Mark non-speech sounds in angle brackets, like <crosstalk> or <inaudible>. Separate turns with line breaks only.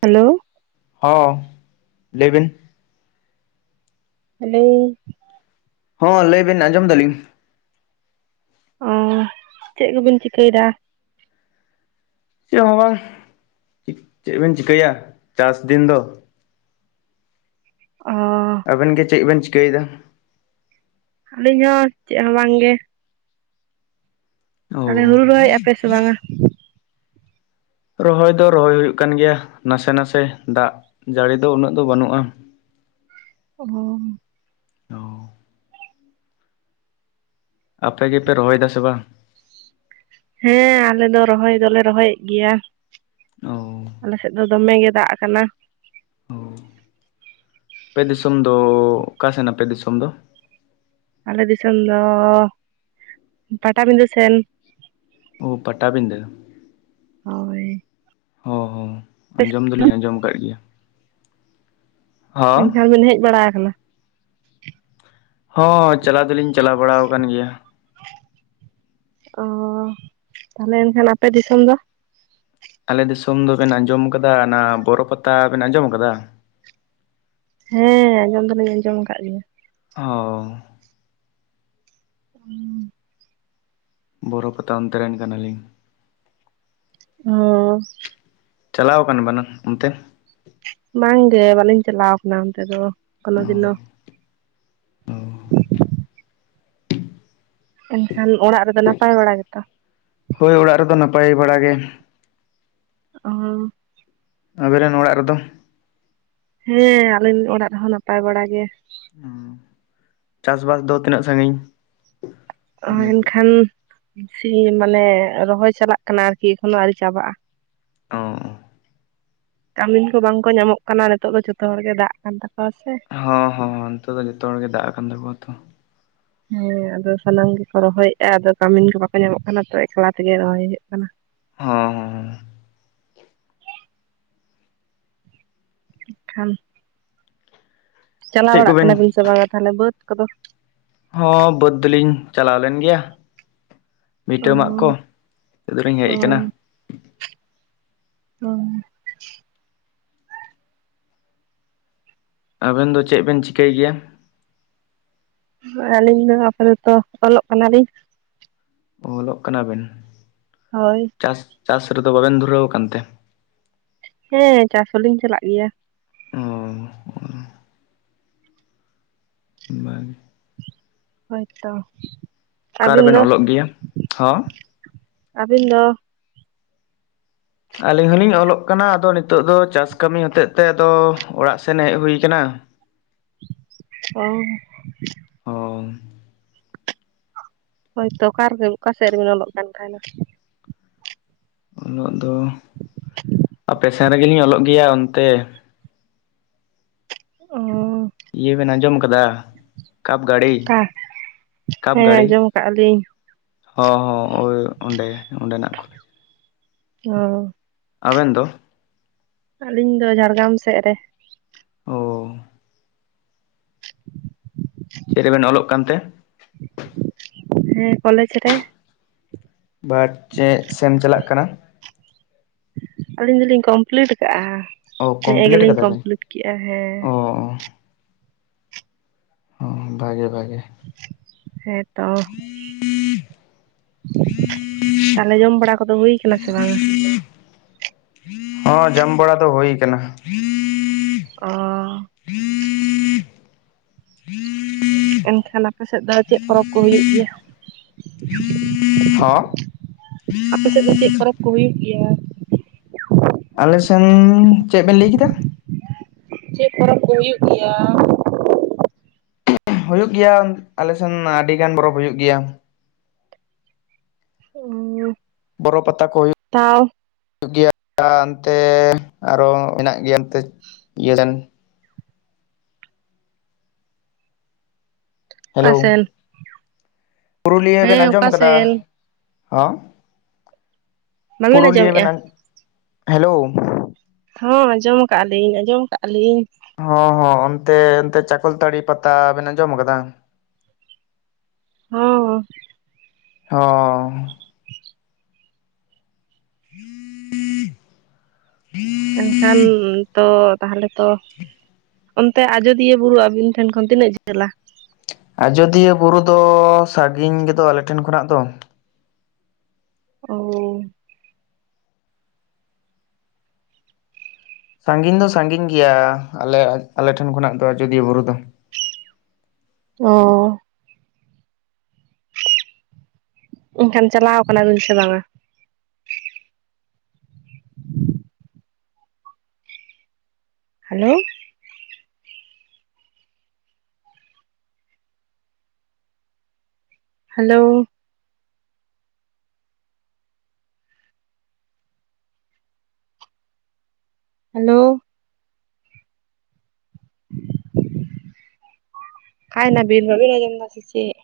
Hello,
ᱦᱚᱸ, ᱞᱟᱹᱭ ᱵᱤᱱ?
ᱟᱞᱮ <unintelligible>
ᱦᱚᱸ, ᱞᱟᱹᱭ ᱵᱤᱱ ᱟᱸᱡᱚᱢ ᱫᱟᱞᱤᱧ?
ᱚᱸ, ᱪᱮᱫ ᱠᱚᱵᱤᱱ ᱪᱤᱠᱟᱹᱭᱫᱟ?
ᱪᱮᱫ ᱦᱚᱸ ᱵᱟᱝ, ᱪᱮᱫ ᱵᱤᱱ ᱪᱤᱠᱟᱹᱭᱟ ᱪᱟᱥ ᱫᱤᱱ ᱫᱚ?
ᱚᱸ,
ᱟᱵᱮᱱ ᱜᱮ, ᱪᱮᱫ ᱵᱮᱱ ᱪᱤᱠᱟᱹᱭᱮᱫᱟ?
ᱟᱹᱞᱤᱧ ᱦᱚᱸ, ᱪᱮᱫ ᱦᱚᱸ ᱵᱟᱝ ᱜᱮ' ᱛᱟᱦᱚᱞᱮ
ᱚ
ᱦᱩᱲᱩ ᱨᱚᱦᱚᱭ ᱮᱜᱼᱟ ᱯᱮ ᱥᱮ ᱵᱟᱝᱟ?
ᱨᱚᱦᱚᱭ ᱫᱚ ᱨᱚᱦᱚᱭ ᱦᱩᱭᱩᱜ ᱠᱟᱱ ᱜᱮᱭᱟ, ᱱᱟᱥᱮ ᱱᱟᱥᱮ ᱫᱟᱜ ᱡᱟᱹᱲᱤ ᱫᱚ ᱩᱱᱟᱹᱜ ᱫᱚ ᱵᱟᱹᱱᱩᱜᱼᱟ᱾
ᱚ,
ᱚ ᱟᱯᱮ ᱜᱮ ᱯᱮ ᱨᱚᱦᱚᱭᱫᱟ ᱥᱮ ᱵᱟᱝ?
ᱦᱮᱸ ᱟᱞᱮ ᱫᱚ ᱨᱚᱦᱚᱭ ᱫᱚᱞᱮ ᱨᱚᱦᱚᱭᱮᱫ ᱜᱮᱭᱟ,
ᱚ
ᱟᱞᱮ ᱥᱮᱫ ᱫᱚ ᱫᱚᱢᱮ ᱜᱮ ᱫᱟᱜ ᱠᱟᱱᱟ᱾
ᱚ ᱟᱯᱮ ᱫᱤᱥᱚᱢ ᱫᱚ ᱚᱠᱟ ᱥᱮᱱ ᱟᱯᱮ ᱫᱤᱥᱚᱢ ᱫᱚ?
ᱟᱞᱮ ᱫᱤᱥᱚᱢ ᱫᱚ ᱯᱟᱴᱟᱵᱤᱸᱫᱟᱹ ᱥᱮᱱ᱾
ᱚ ᱯᱟᱴᱟᱵᱤᱸᱫᱟᱹ,
ᱦᱳᱭ
ᱦᱚᱸ ᱦᱚᱸ ᱟᱸᱡᱚᱢ ᱫᱚᱞᱤᱧ ᱟᱸᱡᱚᱢ ᱟᱠᱟᱫ ᱜᱮᱭᱟ᱾ ᱦᱚᱸ
ᱮᱱᱠᱷᱟᱱ ᱵᱤᱱ ᱦᱮᱡ ᱵᱟᱲᱟ ᱟᱠᱟᱱᱟ᱾
ᱦᱚᱸ ᱪᱟᱞᱟ ᱫᱚᱞᱤᱧ ᱪᱟᱞᱟᱣ ᱵᱟᱲᱟᱣ ᱟᱠᱟᱱ ᱜᱮᱭᱟ᱾
ᱚ ᱛᱟᱦᱚᱞᱮ ᱮᱱᱠᱷᱟᱱ ᱟᱯᱮ ᱫᱤᱥᱚᱢ ᱫᱚ?
ᱟᱞᱮ ᱫᱤᱥᱚᱢ ᱫᱚ ᱵᱮᱱ ᱟᱸᱡᱚᱢ ᱟᱠᱟᱫᱟ, ᱚᱱᱟ ᱵᱚᱨᱚ ᱯᱟᱛᱟ ᱵᱮᱱ ᱟᱸᱡᱚᱢ ᱟᱠᱟᱫᱟ᱾
ᱦᱮᱸ ᱟᱸᱡᱚᱢ ᱫᱚᱞᱤᱧ ᱟᱸᱡᱚᱢ ᱟᱠᱟᱫ ᱜᱮᱭᱟ᱾
ᱚᱻ
<unintelligible>
ᱵᱚᱨᱚ ᱯᱟᱛᱟ ᱚᱱᱛᱮ ᱨᱮᱱ ᱠᱟᱱᱟᱞᱤᱧ᱾
<unintelligible>
ᱪᱟᱞᱟᱣ ᱠᱟᱱ ᱵᱤᱱ ᱚᱱᱛᱮ
ᱵᱟᱝ ᱜᱮ ᱵᱟᱞᱤᱧ ᱪᱟᱞᱟᱣ ᱠᱟᱱᱟ ᱚᱱᱛᱮ ᱫᱚ ᱠᱳᱱᱳ ᱫᱤᱱᱳ᱾ ᱮᱱᱠᱷᱟᱱ ᱚᱲᱟᱜ ᱨᱮᱫᱚ ᱱᱟᱯᱟᱭ ᱵᱟᱲᱟ ᱜᱮᱛᱚ?
ᱦᱳᱭ ᱚᱲᱟᱜ ᱨᱮᱫᱚ ᱱᱟᱯᱟᱭ ᱵᱟᱲᱟ ᱜᱮ᱾
ᱚ
ᱟᱵᱤᱱ ᱨᱮᱱ ᱚᱲᱟᱜ ᱨᱮ ᱫᱚ?
ᱦᱮᱸ ᱟᱹᱞᱤᱧ ᱚᱲᱟᱜ ᱨᱮᱦᱚᱸ ᱱᱟᱯᱟᱭ ᱵᱟᱲᱟ ᱜᱮ᱾
ᱦᱚᱸ ᱪᱟᱥ ᱵᱟᱥ ᱫᱚ ᱛᱤᱱᱟᱹᱜ ᱥᱟᱹᱜᱤᱧ?
ᱱᱚᱜ-ᱚᱭ ᱮᱱᱠᱷᱟᱱ ᱥᱤ ᱢᱟᱱᱮ ᱨᱚᱦᱚᱭ ᱪᱟᱞᱟᱜ ᱠᱟᱱᱟ ᱟᱨᱠᱤ ᱮᱠᱷᱚᱱᱳ ᱟᱨᱣᱨᱤ ᱪᱟᱵᱟᱜ-ᱟ᱾
ᱚ
ᱠᱟᱹᱢᱤᱱ ᱠᱚ ᱵᱟᱝ ᱠᱚ ᱧᱟᱢᱚᱜ ᱠᱟᱱᱟ᱾ ᱱᱤᱛᱚᱜ ᱫᱚ ᱡᱷᱚᱛᱚ ᱦᱚᱲ ᱜᱮ ᱫᱟᱜ ᱟᱠᱟᱱ ᱛᱟᱠᱚᱣᱟ ᱥᱮ᱾
ᱦᱚᱸ ᱦᱚᱸ ᱦᱚᱸ ᱱᱤᱛ ᱫᱚ ᱡᱷᱚᱛᱚ ᱦᱚᱲ ᱜᱮ ᱫᱟᱜ ᱟᱠᱟᱱ ᱛᱟᱠᱚᱣᱟ ᱛᱚ᱾
ᱦᱮᱸ ᱟᱫᱚ ᱥᱟᱱᱟᱢ ᱜᱮᱠᱚ ᱨᱚᱦᱚᱭᱮᱫ-ᱟ᱾ ᱟᱫᱚ ᱠᱟᱹᱢᱤᱱ ᱠᱚ ᱵᱟᱠᱚ ᱧᱟᱢᱚᱜ ᱠᱟᱱᱟ ᱛᱚ, ᱮᱠᱞᱟ ᱛᱮᱜᱮ ᱨᱚᱦᱚᱭ ᱦᱩᱭᱩᱜ ᱠᱟᱱᱟ᱾
ᱦᱚᱸ ᱦᱚᱸ
ᱮᱱᱠᱷᱟᱱ ᱪᱟᱞᱟᱣ
ᱪᱮᱫ
ᱵᱟᱲᱟᱜ
ᱠᱚᱵᱮᱱ
ᱠᱟᱱᱟ ᱵᱤᱱ ᱥᱮ ᱵᱟᱝᱟ ᱛᱟᱦᱚᱞᱮ ᱵᱟᱹᱫᱽ ᱠᱚ ᱫᱚ?
ᱦᱚᱸ ᱵᱟᱹᱫᱽ ᱫᱚ ᱞᱤᱧ ᱪᱟᱞᱟᱣ ᱞᱮᱱ ᱜᱮᱭᱟ᱾ ᱵᱷᱤᱴᱟᱹ ᱢᱟᱜ ᱠᱚ ᱱᱤᱛᱚᱜ ᱫᱚ ᱞᱤᱧ ᱦᱮᱡ ᱠᱟᱱᱟ᱾
ᱦᱚᱭ
ᱟᱵᱮᱱ ᱫᱚ ᱪᱮᱜ ᱵᱮᱱ ᱪᱤᱠᱟᱹᱭ ᱜᱮᱭᱟ?
ᱟᱹᱞᱤᱧ ᱫᱚ ᱟᱯᱟᱛᱚᱛᱚ ᱚᱞᱚᱜ ᱠᱟᱱᱟ ᱞᱤᱧ᱾
ᱚ ᱚᱞᱚᱜ ᱠᱟᱱᱟ ᱵᱤᱱ?
ᱦᱚᱭ
ᱪᱟᱥ ᱪᱟᱥ ᱨᱮ ᱫᱚ ᱵᱟᱵᱮᱱ ᱫᱷᱩᱨᱟᱹᱣ ᱠᱟᱱ ᱛᱮ?
ᱦᱮᱸ ᱪᱟᱥ ᱦᱚᱸ ᱞᱤᱧ ᱪᱟᱞᱟᱜ ᱜᱮᱭᱟ᱾
ᱦᱚ ᱵᱟᱝ
ᱦᱚᱭ ᱛᱚ
ᱚᱠᱟ
ᱟᱹᱵᱤᱱ
ᱨᱮᱵᱮᱱ
ᱫᱚ
ᱚᱞᱚᱜ ᱜᱮᱭᱟ ᱦᱚᱸ
ᱟᱹᱵᱤᱱ ᱫᱚ?
ᱟᱹᱞᱤᱧ ᱦᱚᱸ ᱞᱤᱧ ᱚᱞᱚᱜ ᱠᱟᱱᱟ᱾ ᱟᱫᱚ ᱱᱤᱛᱚᱜ ᱫᱚ ᱪᱟᱥ ᱠᱟᱹᱢᱤ ᱦᱚᱛᱮ ᱛᱮ ᱟᱫᱚ ᱚᱲᱟᱜ ᱥᱮᱱ ᱦᱮᱜ ᱦᱩᱭ ᱠᱟᱱᱟ᱾
ᱚ
ᱦᱚᱸ
ᱦᱳᱭ ᱛᱚ ᱚᱠᱟ ᱨᱮ ᱚᱠᱟ ᱥᱮᱫ ᱨᱮ ᱵᱤᱱ ᱚᱞᱚᱜ ᱠᱟᱱ ᱛᱟᱦᱮᱸᱱᱟ?
ᱚᱞᱚᱜ ᱫᱚ ᱟᱯᱮ ᱥᱮᱱ ᱨᱮᱜᱮ ᱞᱤᱧ ᱚᱞᱚᱜ ᱜᱮᱭᱟ ᱚᱱᱛᱮ᱾
ᱚ
ᱤᱭᱟᱹ ᱵᱮᱱ ᱟᱸᱡᱚᱢ ᱠᱟᱫᱟ? ᱠᱟᱯᱜᱟᱲᱤ
ᱚᱠᱟ ᱦᱮᱸ
ᱠᱟᱯᱜᱟᱲᱤ,
ᱟᱸᱡᱚᱢ ᱟᱠᱟᱫᱼᱟ ᱞᱤᱧ
ᱦᱚᱸ ᱦᱚᱸ ᱳᱭ ᱚᱸᱰᱮ ᱚᱸᱰᱮᱱᱟᱜ ᱠᱷᱚᱱ
ᱚᱼᱼ
ᱟᱵᱮᱱ ᱫᱚ‍?
ᱟᱹᱞᱤᱧ ᱫᱚ ᱡᱷᱟᱲᱜᱟᱢ ᱥᱮᱫ ᱨᱮ᱾
ᱚ᱾ ᱪᱮᱫ ᱨᱮᱵᱮᱱ ᱚᱞᱚᱜ ᱠᱟᱱᱛᱮ?
ᱦᱮᱸ ᱠᱚᱞᱮᱡᱽ ᱨᱮ᱾
ᱵᱟᱴ ᱪᱮᱫ ᱥᱮᱢ ᱪᱟᱞᱟᱜ ᱠᱟᱱᱟ?
ᱟᱹᱞᱤᱧ ᱫᱚ ᱞᱤᱧ ᱠᱚᱢᱯᱞᱤᱴ ᱟᱠᱟᱜ-ᱟ,
ᱚ
ᱱᱮᱜ-ᱮ ᱜᱮ
ᱠᱚᱢᱯᱞᱤᱴ
ᱞᱤᱧ
ᱠᱟᱫᱟ ᱵᱮᱱ
ᱠᱚᱢᱯᱞᱤᱴ ᱠᱮᱜ-ᱟ ᱦᱮᱸ᱾
ᱚ ᱦᱚᱸ ᱵᱷᱟᱜᱮ ᱵᱷᱟᱜᱮ᱾
ᱦᱮᱸ ᱛᱚ᱾ ᱛᱟᱦᱚᱞᱮ ᱡᱚᱢ ᱵᱟᱲᱟ ᱠᱚᱫᱚ ᱦᱩᱭ ᱟᱠᱟᱱᱟ ᱥᱮ ᱵᱟᱝᱟ?
ᱦᱚᱸ ᱡᱚᱢ ᱵᱟᱲᱟ ᱫᱚ ᱦᱩᱭ ᱟᱠᱟᱱᱟ᱾
ᱚᱼᱼ ᱮᱱᱠᱷᱟᱱ ᱟᱯᱮ ᱥᱮᱫ ᱫᱚ ᱪᱮᱫ ᱯᱚᱨᱚᱵᱽ ᱠᱚ ᱦᱩᱭᱩᱜ ᱜᱮᱭᱟ?
ᱦᱚᱸ
ᱟᱯᱮ ᱥᱮᱫ ᱫᱚ ᱪᱮᱫ ᱯᱚᱨᱚᱵᱽ ᱠᱚ ᱦᱩᱭᱩᱜ ᱜᱮᱭᱟ?
ᱟᱞᱮ ᱥᱮᱱ, ᱪᱮᱫ ᱵᱮᱱ ᱞᱟᱹᱭ ᱠᱮᱫᱟ?
ᱪᱮᱫ ᱯᱚᱨᱚᱵᱽ ᱠᱚ ᱦᱩᱭᱩᱜ ᱜᱮᱭᱟ?
ᱦᱩᱭᱩᱜ ᱜᱮᱭᱟ ᱟᱞᱮ ᱥᱮᱱ ᱢᱟ ᱟᱹᱰᱤ ᱜᱟᱱ ᱯᱚᱨᱚᱵᱽ ᱦᱩᱭᱩᱜ ᱜᱮᱭᱟ᱾
<unintelligible>
ᱵᱚᱨᱚ ᱯᱟᱛᱟ ᱠᱚ ᱦᱩᱭᱩᱜ
ᱛᱟᱣ
ᱦᱩᱭᱩᱜ ᱜᱮᱭᱟ ᱚᱱᱛᱮ ᱟᱨᱚ ᱢᱮᱱᱟᱜ ᱜᱮᱭᱟ᱾ ᱤᱭᱟᱹᱞᱮᱱ ᱦᱮᱞᱳ
ᱚᱠᱟᱥᱮᱱ?
ᱯᱩᱨᱩᱞᱤᱭᱟᱹ ᱵᱮᱱ ᱟᱸᱡᱚᱢ
ᱚᱠᱟ
ᱠᱟᱫᱟ?
ᱥᱮᱱ
ᱦᱚᱸ
ᱵᱟᱹᱵᱤᱱ
ᱯᱩᱨᱩᱞᱤᱭᱟᱹ
ᱟᱸᱡᱚᱢᱮᱫᱼᱟ?
ᱵᱮᱱ ᱟᱡᱚᱢ ᱦᱮᱞᱳᱼᱼ
ᱦᱚᱸ ᱟᱸᱡᱚᱢ ᱠᱟᱜᱼᱟ ᱞᱤᱧ ᱟᱸᱡᱚᱢ ᱠᱟᱜᱼᱟ ᱞᱤᱧ᱾
ᱦᱚᱸ ᱦᱚᱸ ᱚᱱᱛᱮ ᱚᱱᱛᱮ ᱪᱟᱠᱚᱞᱛᱟᱹᱲᱤ ᱯᱟᱛᱟ ᱵᱮᱱ ᱟᱸᱡᱚᱢ ᱠᱟᱫᱟ?
ᱦᱩᱸ
ᱦᱚᱸ <inaudible> <unintelligible>
ᱢᱮᱱᱠᱷᱟᱱ ᱛᱚ ᱛᱟᱦᱚᱞᱮ ᱛᱚᱼᱼ ᱚᱱᱛᱮ ᱟᱡᱚᱫᱤᱭᱟᱹ ᱵᱩᱨᱩ ᱟᱵᱤᱱ ᱴᱷᱮᱱ ᱠᱷᱚᱱ ᱛᱤᱱᱟᱹᱜ ᱡᱷᱟᱹᱞᱟ?
ᱟᱡᱚᱫᱤᱭᱟᱹ ᱵᱩᱨᱩ ᱫᱚ ᱥᱟᱹᱜᱤᱧ ᱜᱮᱫᱚ ᱟᱞᱮᱴᱷᱮᱱ ᱠᱷᱚᱱᱟᱜ ᱫᱚ᱾
ᱚᱼᱼ
ᱥᱟᱺᱜᱤᱧ ᱫᱚ ᱥᱟᱺᱜᱤᱧ ᱜᱮᱭᱟ, ᱟᱞᱮ ᱟᱞᱮ ᱴᱷᱮᱱ ᱠᱷᱚᱱᱟᱜ ᱫᱚ ᱟᱡᱚᱫᱤᱭᱟᱹ ᱵᱩᱨᱩ ᱫᱚ᱾
ᱚ ᱮᱱᱠᱷᱟᱱ ᱪᱟᱞᱟᱣ ᱠᱟᱱᱟ ᱵᱤᱱ ᱥᱮ ᱵᱟᱝᱟ? ᱦᱮᱞᱳᱼᱼ ᱦᱮᱞᱳᱼᱼ ᱦᱮᱞᱳᱼᱼ ᱚᱠᱟᱭᱱᱟ ᱵᱤᱱ ᱵᱟᱵᱤᱱ ᱟᱸᱡᱚᱢ ᱫᱟᱥᱮ ᱪᱮᱫ?